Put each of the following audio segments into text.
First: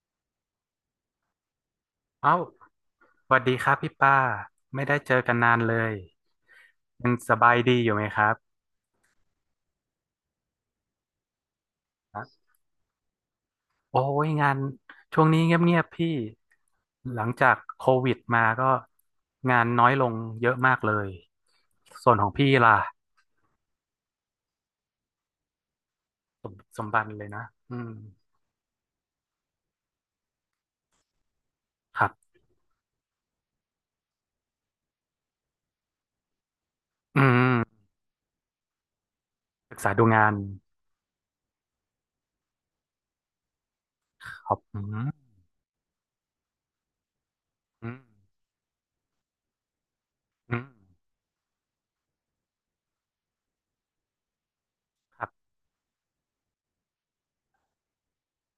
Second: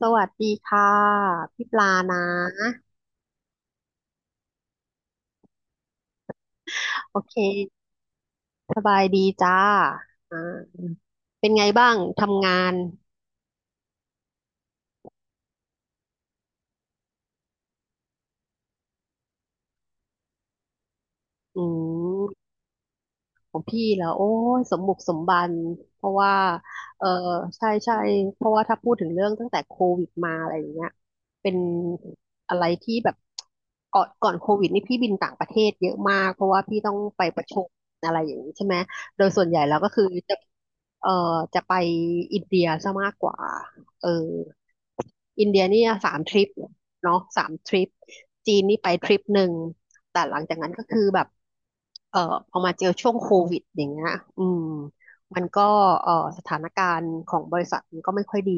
สวัสดีค่ะพี่ปลานเอ้าะสวัสดีครับพี่ป้าไม่ได้เจอกันนานเลยยังโอสเคบายดีอยู่ไหมครับสบายดีจ้าอ่าเป็นไงบ้างครัทำงาบนโอ้ยงานช่วงนี้เงียบๆพี่หลังจากโควิดมาก็งานน้อยลงเยอะมากเลยอืส่วนขม องพี่ล่ะของพี่แล้วโอ้ยสมบุกสมบันเพราะว่าสมสมบัเออติเลยนะใช่อืมใช่เพราะว่าถ้าพูดถึงเรื่องตั้งแต่โควิดมาอะไรอย่างเงี้ยเป็นครับอะไรที่แบบก่อนโควิดนี่พี่บินต่างประเทศเยอะมากเพราะว่าพี่ต้องอืไปประชุมมอะไรอย่างนี้ใช่ไหมโดยส่วนใหญ่แล้ศึวกก็ษาคืดูองาจะนเออจะไปอินเดียซะมากกว่าเออครับอืมอินเดียนี่สามทริปเนาะสามทริปอืมจีนนี่ไปทริปหนึ่ง แต่หลังจาอืกมนั้นก็คือแบบเอ่อพอมาเจอช่วงโควิดอย่างเงี้ยอืมครัมันบก็เอ่อสถานการณ์ของบริษัทมันก็ไม่ค่อยดี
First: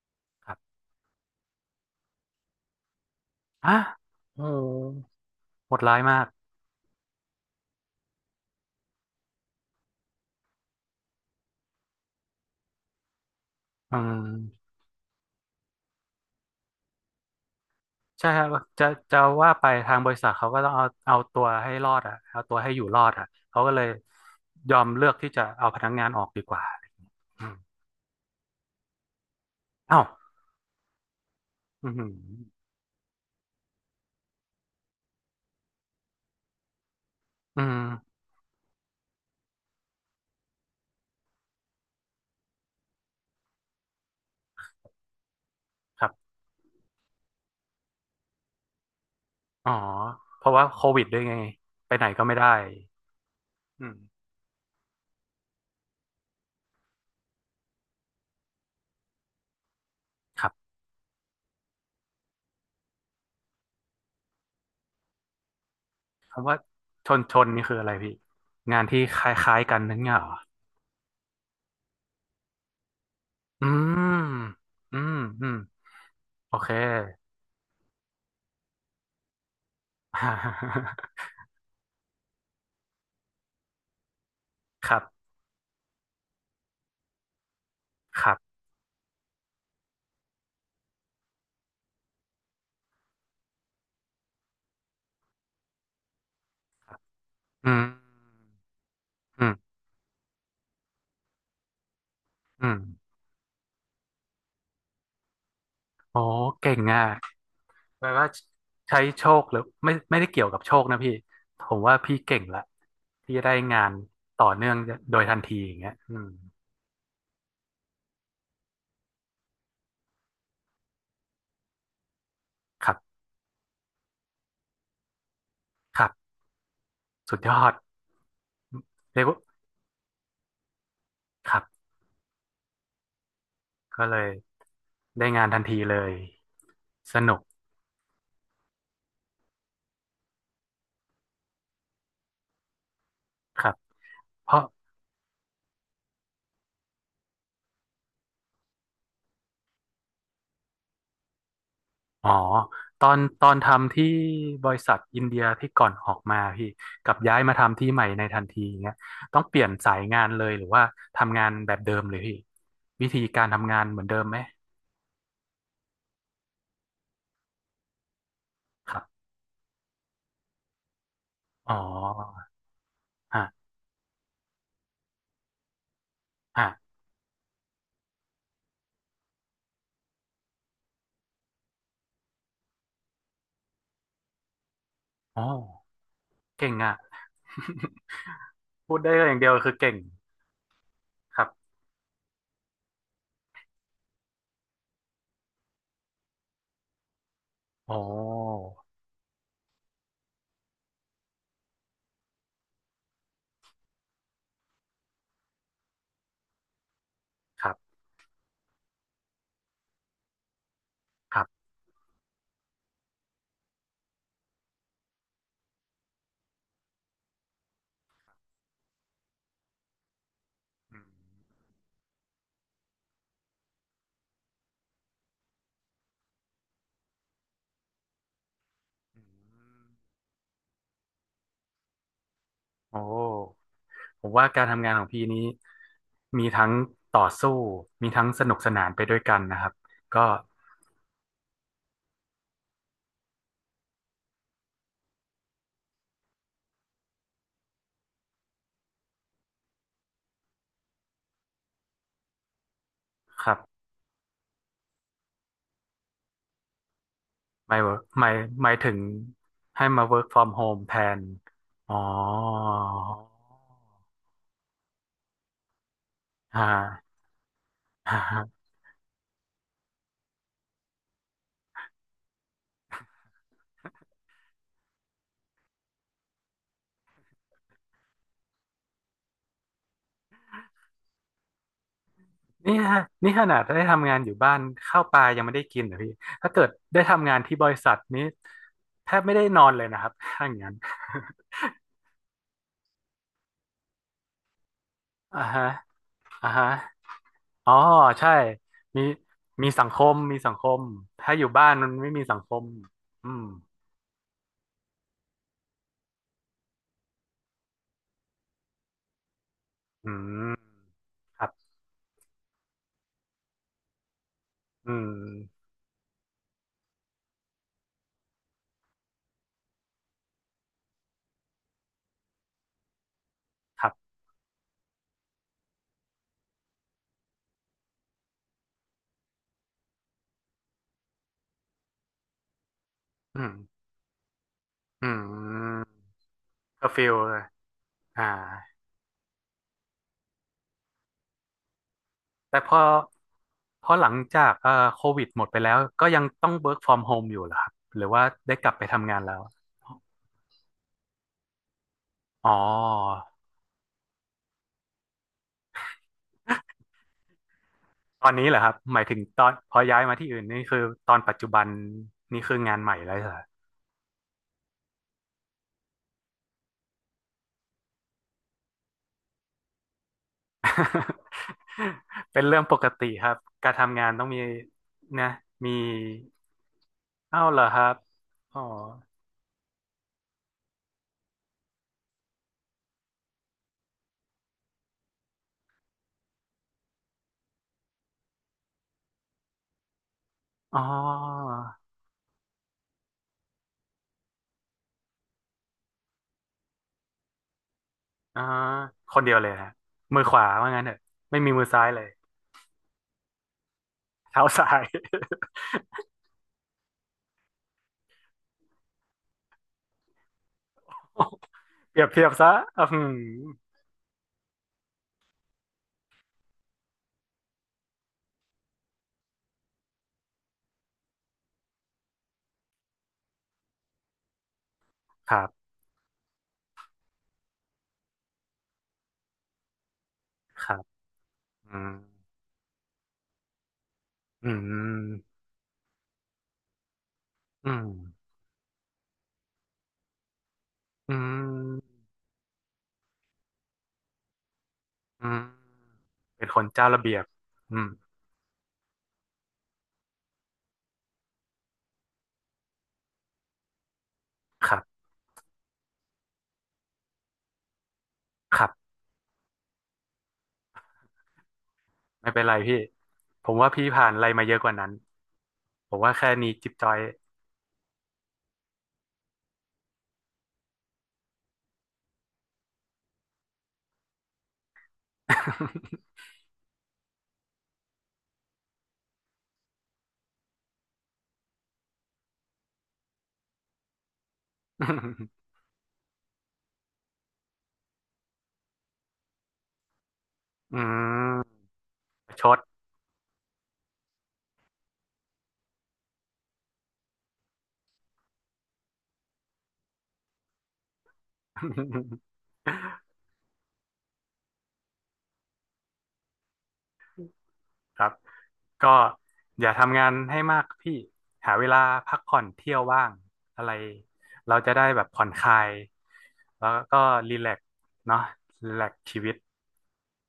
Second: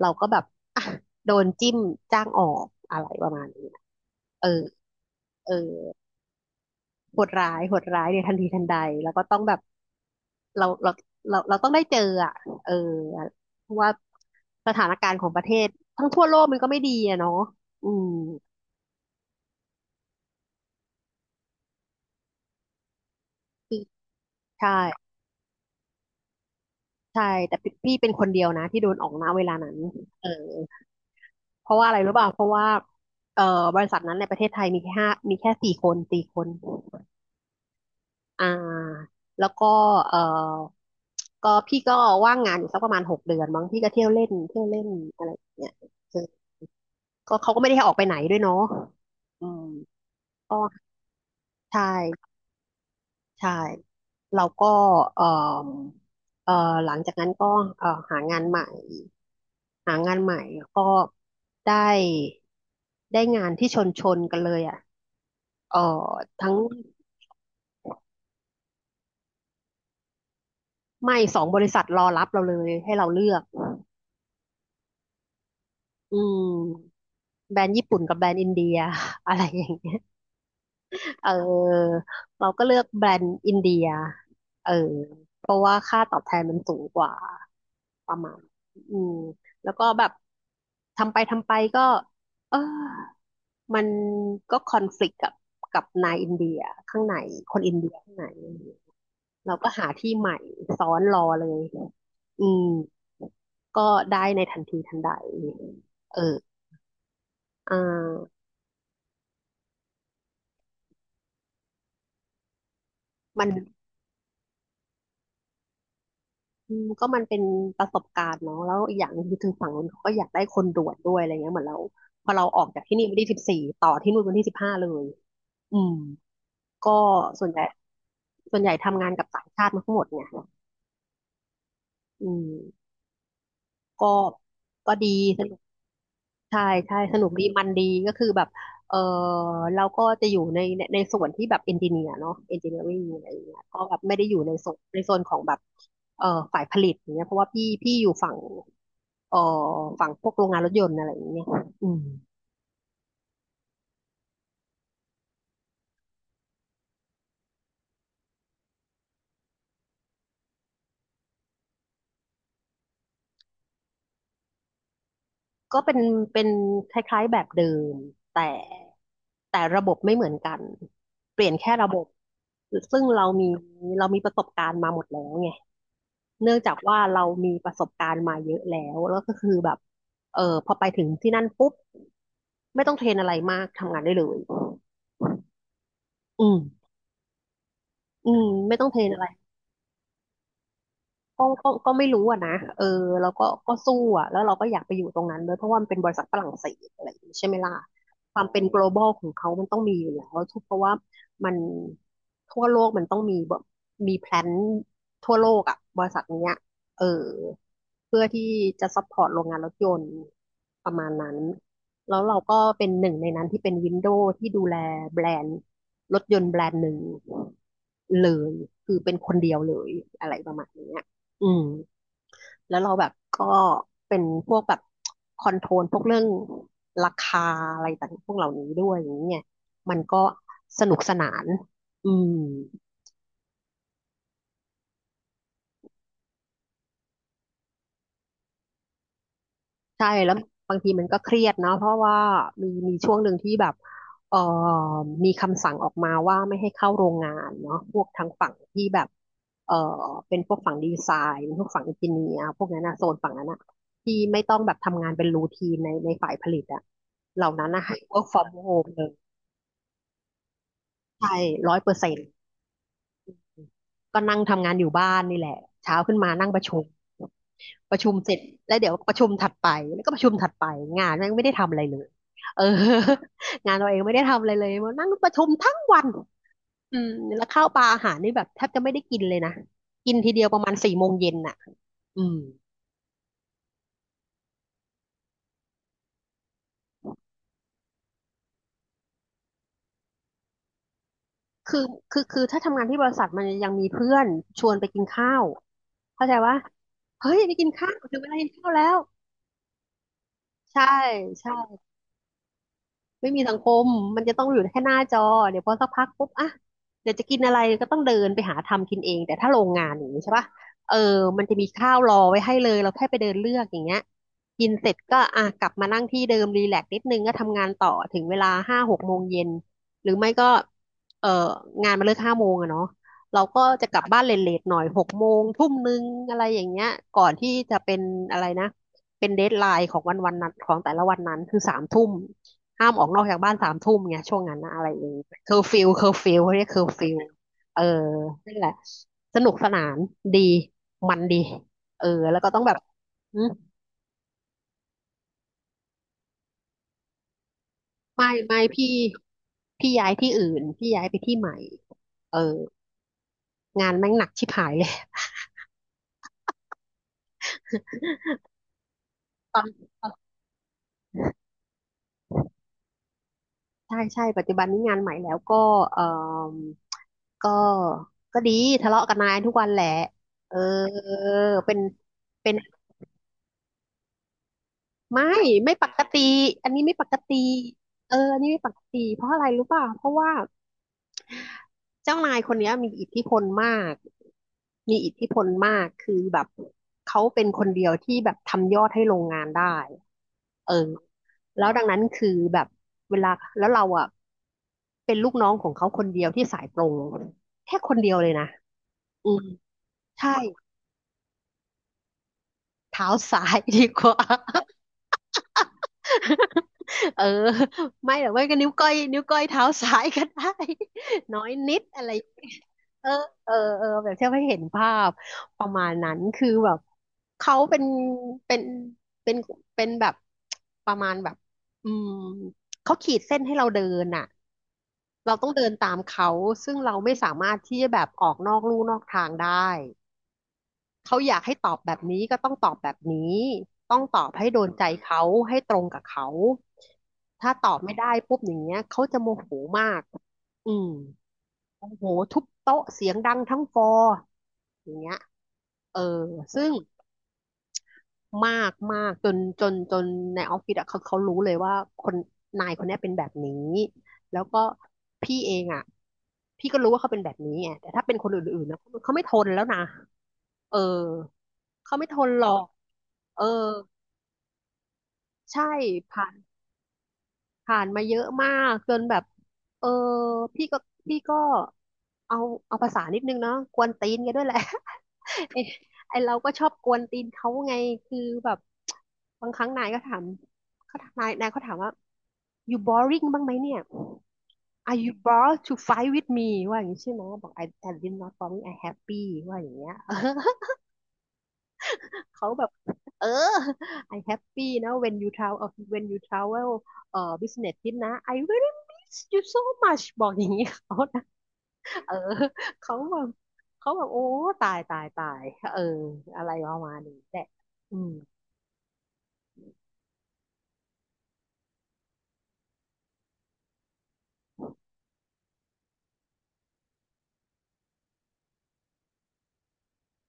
เราก็แบบครับอ่ะโดนจิ้มจ้างออกอะไรประมาณนี้อ่ะโอ้เออโหเออโหดร้ายมากโหดร้ายโหดร้ายในทันทีทันใดแล้วก็ต้องแบบเราเราเราต้องได้เจออ่ะเออเพราะว่าอืม สถานการณ์ของประเทศทั้งทั่วโลกมันก็ไม่ดีอะเนาะอืมใช่ครับจะจะว่าไปทางบริษัทเขาก็ต้องเอาเอาตัวให้รอดอ่ะเอาตัวให้อยู่รอดอ่ะเขาก็เลยยใช่ อมเลือกที่จะเอาพนักงานออกดีกว่าใช่อืมแต่พี่เป็นคนเดียวนะที่โดนออกณเวลานั้นเอ้าเออเพราะว่าอือะมไรอรู้ป่ะเพราะว่าเอ่อบริษัทนั้นในประเทศไทยมีแค่ห้ามีแค่สี่คนสี่คนอืมอ่าแล้วก็เอ่อก็พี่ก็ว่างงานอยู่สักประมาณ6 เดือนบางพี่ก็เที่ยวเล่นเที่ยวเล่นอะไรอย่างเงี้ยครัเออบก็เขาก็ไม่ได้ให้ออกไปไหนด้วยเนาะอืมอ๋อเพราะก็ว่าโควิดด้วยไงใชไปไหนก็่ไม่ได้ใช่อืมเราก็เอ่อเอ่อหลังจากนั้นก็หางานใหม่ หางานใหม่ครับก็ได้ได้งานที่ชนชนกันเลยอ่ะเออคำทั้งว่าชนชนนี่คืออะไรพี่งานที่คล้ายๆกันนั่นเหรอไม่2 บริษัทรอรับเราเลยให้เราเลือกอืมอืมอืมอืโอมเค แบรนด์ญี่ปุ่นกับแบรนด์อินเดีย อะไรอย่างเงี้ยเ ออเราก็เลือกแบรนด์อินเดียเออครับเพราะว่าค่าตอบแทนมันสูงกว่าประคมารัณบอืมแล้วก็แบบทำไปทำไปก็เออ มันก็คอนฟ lict กับนายอินเดียข้างในคนอิอืนมเดียข้างในอืมเราก็หาที่ใหม่ซ้อนรอเลยอือืมมก็ได้ในทันทีทันใดเอโอ้อเก่งอ่ะ อ่าแปลว่าใช้โชคหรือไม่ไม่ได้เกี่ยวกับโชคนะพี่ผมว่าพี่เก่งละที่จะมันได้งานต่อเนื่องโดยทันทีอย่างเงี้ยอืมก็มันเป็นประสบการณ์เนาะแล้วอีกอย่างหนึงคือถึงฝั่งนู้นเขาก็อยากได้คนด่วนด้วยอะไรเงี้ยเหมือนเราพอเราออกจากคที่รันี่วับนที่สิบสี่ต่อที่นู่นวันที่ 15เลยอืมครับก็สุดส่วยนใหญ่อดส่วนใหญ่ทำงานเรีกัยกบว่าต่างชาติมาทั้งหมดเนี่ยครับอืมก็ก็เลยก็ดีได้สงานนุทัก นทีเลยใช่ใช่สสนุกนุกดีมันดีก็คือแบบเออเราก็จะอยู่ในส่วนที่แบบเอนจิเนียร์เนาะเอนจิเนียริงอะไรอย่างเงี้ยครับก็แบบไม่ได้อยู่เพในราะโซนในโซนของแบบเออฝ่ายผลิตอย่างเงี้ยเพราะว่าพี่อยู่ฝั่งเออฝั่งพวกโรงงานรถยนต์อะไรอย่างเงี้ยอืมอ๋อตอนตอนทำที่บริษัทอินเดียที่ก่อนออกมาพี่กับย้ายมาทำที่ใหม่ในทันทีอย่างเงี้ยต้องเปลี่ยนสายงานเลยหรือว่าทำงานแบบเดิมเลยพี่วิธีการทำงานเหมือนเดิมไหมก็เป็นคล้ายๆแบบเดิมแต่ครับแต่ระบบไม่เหมือนกันเปลี่ยนอ๋แค่ระบบอซึ่งเรามีอ่า เรามีประสบการณ์มาหมดแล้วไง เนื่องอ่ะจากว่าเรามีประสบการณ์มาเยอะแล้วแล้วก็คือแบบ พอไปถึงที่นั่นปุ๊บไม่ต้องเทรนอะไรมากทำงานได้เลย อ๋ออืเก่งมอ่ะ อืมไม่ต้อ งพูเทรดนได้อะไร อย่างเดียวคือเก่ง คก็รัก็บ ก็ไม่รู้อะนะแล้วก็ก็สู้อะแล้วเราก็อยากไปอยู่ตรงนั้นด้วยเพราะว่ามันเป็นบริษัทฝรั่งเศสอะไรอย่างนี้ใช่ไหมล่ะโอ้ ความเป็น global ของเขามันต้องมีอยู่แล้วทุกเพราะว่ามันทั่วโลกมันต้องมีแบบมีแพลนทั่วโลกอะบริษัทเนี้ยเออครับ เพื่อที่จะซัพพอร์ตโรงงานรถยนต์ประมาณนั้นครับแล้วเราก็เป็นหนึ่งในนั้นที่เป็นวินโดว์ที่ดูแลแบรนด์รถยนต์แบรนด์หนึ่งเลยคือเป็นคนเดียวเลยอะไรประมาณเนี้อืย มอืมแล้วเราแบบก็เป็นพวกแบบคอนโทรลพวกเรื่องราคาอะไรต่างๆพวกเหล่านี้ด้วยอย่างอืเงี้ยมมันก็สนุกสนานอืม โอ้ ผมว่าการทำงานของพี่นี้มีทั้งต่อสู้ มีทั้งสนุกสนานไปด้วยกันนะครับ ใช่ก็ แล้วบางทีมันก็เครียดเนาะเพราะว่ามีช่วงหนึ่งที่แบบเอ่อมีคำสั่งออกมาว่าไม่ให้เข้าโรงงานเนาะพวกทางฝั่งที่แบบเอ่อเป็นพวกฝั่งดีไซน์พวกฝั่งอินจิเนียร์พวกนั้นนะโซนฝั่งนั้คนรันะบที่ไม่ต้องแบบทำงานเป็นรูทีนในฝ่ายผลิตอะเหล่านั้นหมายนะให้ ห work มาย from หมาย home ถึงเลยให้มา work from home แทนใช่ร้อยเปออ๋อร์เซ็นต์ก็นั่งทำงานอยู่บ้านนี่แหละเช้าขึ้นมานั่งประฮะ ชุม ประชุมเสร็จ แล้วเดี๋ยวประชุมถัดไปแล้วก็ประชุมถัดไปงานแม่งไม่ได้ทำอะไรเลยเออ งานเราเองไม่ได้ทำอะไรเลยมานั่งประชุมทั้งวันอืมแล้วข้าวปลาอาหารนี่แบบแทบจะไม่ได้กินเลยนะกินทีเดียวประมาณสี่โมงเย็นน่ะอืมนี่ฮะนี่ขนาดได้ทำงานอยู่บ้านข้าวปลายังไม่ได้กินนะพี่ถ้าเกิดได้ทำงานที่บริษัทนี้แทบไม่ได้นอนเลยนะครับถ้าอย่างนั้น คือคือถ้าทำงานที่บริษัทมันยังมีเพื่อนชวนไปกินข้า อ่าวฮะเข้าใจอ่าว่าฮะเฮ้ยไปกินอ๋อข้าวถึงเวใช่ลากินข้าวแล้วมีมีสังคมมีสังคมใช่ถ้าอยู่ใช่ บ้านมันไม่มีสังคมอืไม่มีมสังคมมันจะต้องอยู่แค่หน้าจอ เดี๋ยวพอสักพักปุ๊บอ่ะเดี๋ยวจะกินอะไรก็ต้องเดินไปหาทำกินเอง แต่ถ้าโรงงานอย่าอืงนี้ใช่ปะมเออคมันรับจะมีข้าวรอไว้ให้เลย เราแค่ไปเดินเลือกอย่างเงี้ย กินเสอืร็จก็อ่ะกมลับมานั่งที่เดิมรีแลกซ์นิดนึงก็ทำงานต่อถึงเวลาห้าหกโมงเย็นหรือไม่ก็เอองานมาเลิกห้าโมงอะเนาะเราก็คจะรักบลับบ้านเลทๆหน่อยหกโมงทุ่มนึงอะไรอย่างเงี้ยก่อนที่จะเป็นอะไรนะเป็นเดดไลน์ของวันวันนั้นของแต่ละวันนั้นคือสามทุ่ม ห้ามออกนอกจากอืบ้านสามมทุ่มไงยช่วงนั้นนะอะไรออืย่างเงี้ยเคอร์ฟิวมเคอร์ฟิวเขาเรียกเคอเคอร์ร์ฟิฟิววเลยเอออ่า นั่นแหละสนุกสนานดีมันดีเออแล้วก็แต่ต้องพแบบอหึพอหลังจากโควิดหมดไปแล้วก็ยังต้อง work from home อยู่เหรอครับหรือว่าไม่ได้ไม่กลับไปพี่ทำงานแล้วพี่ย้ายที่อื่นพี่ย้ายไปที่ใหม่เออ๋อองานแม่งหนักชิบหาย เลยตอนนี้เหรอครับหมายถึงตอนตอนพอย้าตยอนมาที่อื่นนี่คือตอนปัจจุบันนี่คืองานใหม่แล้วเหรอ ใช่ใช่ปัจจุบันนี้งานใหม่แล้วก็เออก็ก็ดีทะเลาะกับนายทุกวันแหละเออ เป็นเป็นเป็น เรื่องปกติครับการทำงานต้องมีไม่นะมีไม่ปกติอันนี้ไม่ปกติเอ้าเหรอครับเอออันนี้อ๋ไม่อปกติเพราะอะไรรู้ป่ะเพราะว่าเจ้านายคนเนี้ยมีอิทธิพลมากมีอิทธิพลมากคือแบบเขาเป็นคนเดียวที่แบบทำยอดให้โรงงานได้เอออ๋อแล้วดังนั้นคือแบบเวลาแล้วเราอ่ะเป็นลูกน้องของเขาคนเดียวที่สายตรงแค่คนเดียวเลยอ๋อนะคนอืเดียวมเลยฮะมือใช่ขวาว่างั้นเถอะไม่มีมือซ้ายเลยเท้าซ้ายดีกว่า เท้าซ้าย เออไม่หรอกไม่ก็นิ้วก้อยนิ้วก้อยเท้าซ้ายก็ได้ น้อยนิด เปอะรียไรบเทียบซะอืเออมเออแบบเที่ยวให้เห็นภาพประมาณนั้นคือแบบเขาเป็นเป็นเป็นแบบประมาณแบบอืมเขาขีดเส้นให้เราเดินน่ะคเรารัต้องเดิบนตามเขาซึ่งเราไม่สามารถที่จะแบบออกนอกลู่นอกทางได้ ครับเขาอยากให้ตออืบแบมบนี้ก็ต้องตอบแบบนี้ ต้องตอบให้อืโดนใจเขา มให้ตรงกับเขา ถ้าตอือบมไม่ได้ปุ๊บอย่างเงี้ยเขาจะโมโหมากอืมอืโมโหมทุบโต๊ะเสียงดังทั้งฟลอร์อย่างเงี้ยอืมเออเป็นคซึ่นง เจ้าระเบียบอืมมากมากจนจนจนในออฟฟิศอะเขารู้เลยว่าคนนายคนเนี้ยเป็นแบบนี้แล้วก็ครับพี่เองอะพี่ก็รู้ว่าเขาเป็นแบบนี้ไงแต่ถ้าเป็นคนคอื่นรัๆนะบเขาไม่ทนแล้วนะเออเขาไม่ทไม่นเป็หนรไรอกพี่เออผมว่าพี่ผ่านอะไรมาเยอะกว่านั้นใช่ผมว่าผ่าแค่น นี้จิ๊บจอย ผ่านมาเยอะมากจนแบบเออพี่ก็พี่ก็เอาเอาภาษานิดนึงเนาะกวนตีนกันด้วยแหละ ไอ้ไอเราก็ชอบกวนตีนเขาไงคือแบบบางครั้งนายก็ถามเขาถามนายนายเขาถามว่า you boring บ้างไหมเนี่ย are you bored to fight with me ว่าอย่างนี้ใช่ไหมบอก I did not boring I happy ว่าอย่างเงี้ย อืมประชเขาด แบบเออ I happy นะ when you travel เอ่อ business trip นะ I really miss you so much บอกอย่างนี้เขานะเออ เขาแบบเขาแบบโอ้ตายเอออะไรประมาณนี้แหละอืครัมบก็อย่าทำงานให้มากพี่หาเวลาพักผ่อนเที่ยวว่างอะไรเราจะได้แบบผ่อนคลายแล้วก็รีแลกซ์เนาะรีแลกซ์ชีวิต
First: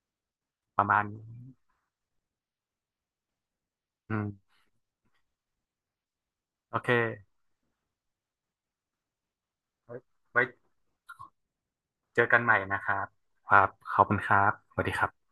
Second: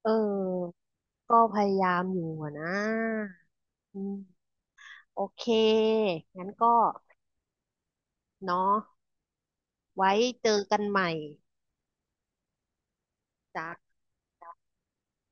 เออประมาณนี้ก็พยายามอยู่อะนะอืมอืมโอเคงั้นก็โอเคเนาะไว้ไว้ไว้เจอกันใหม่เจอกันใหม่นะครับครัจ้าบขอบคุณครับสวัสดีครับ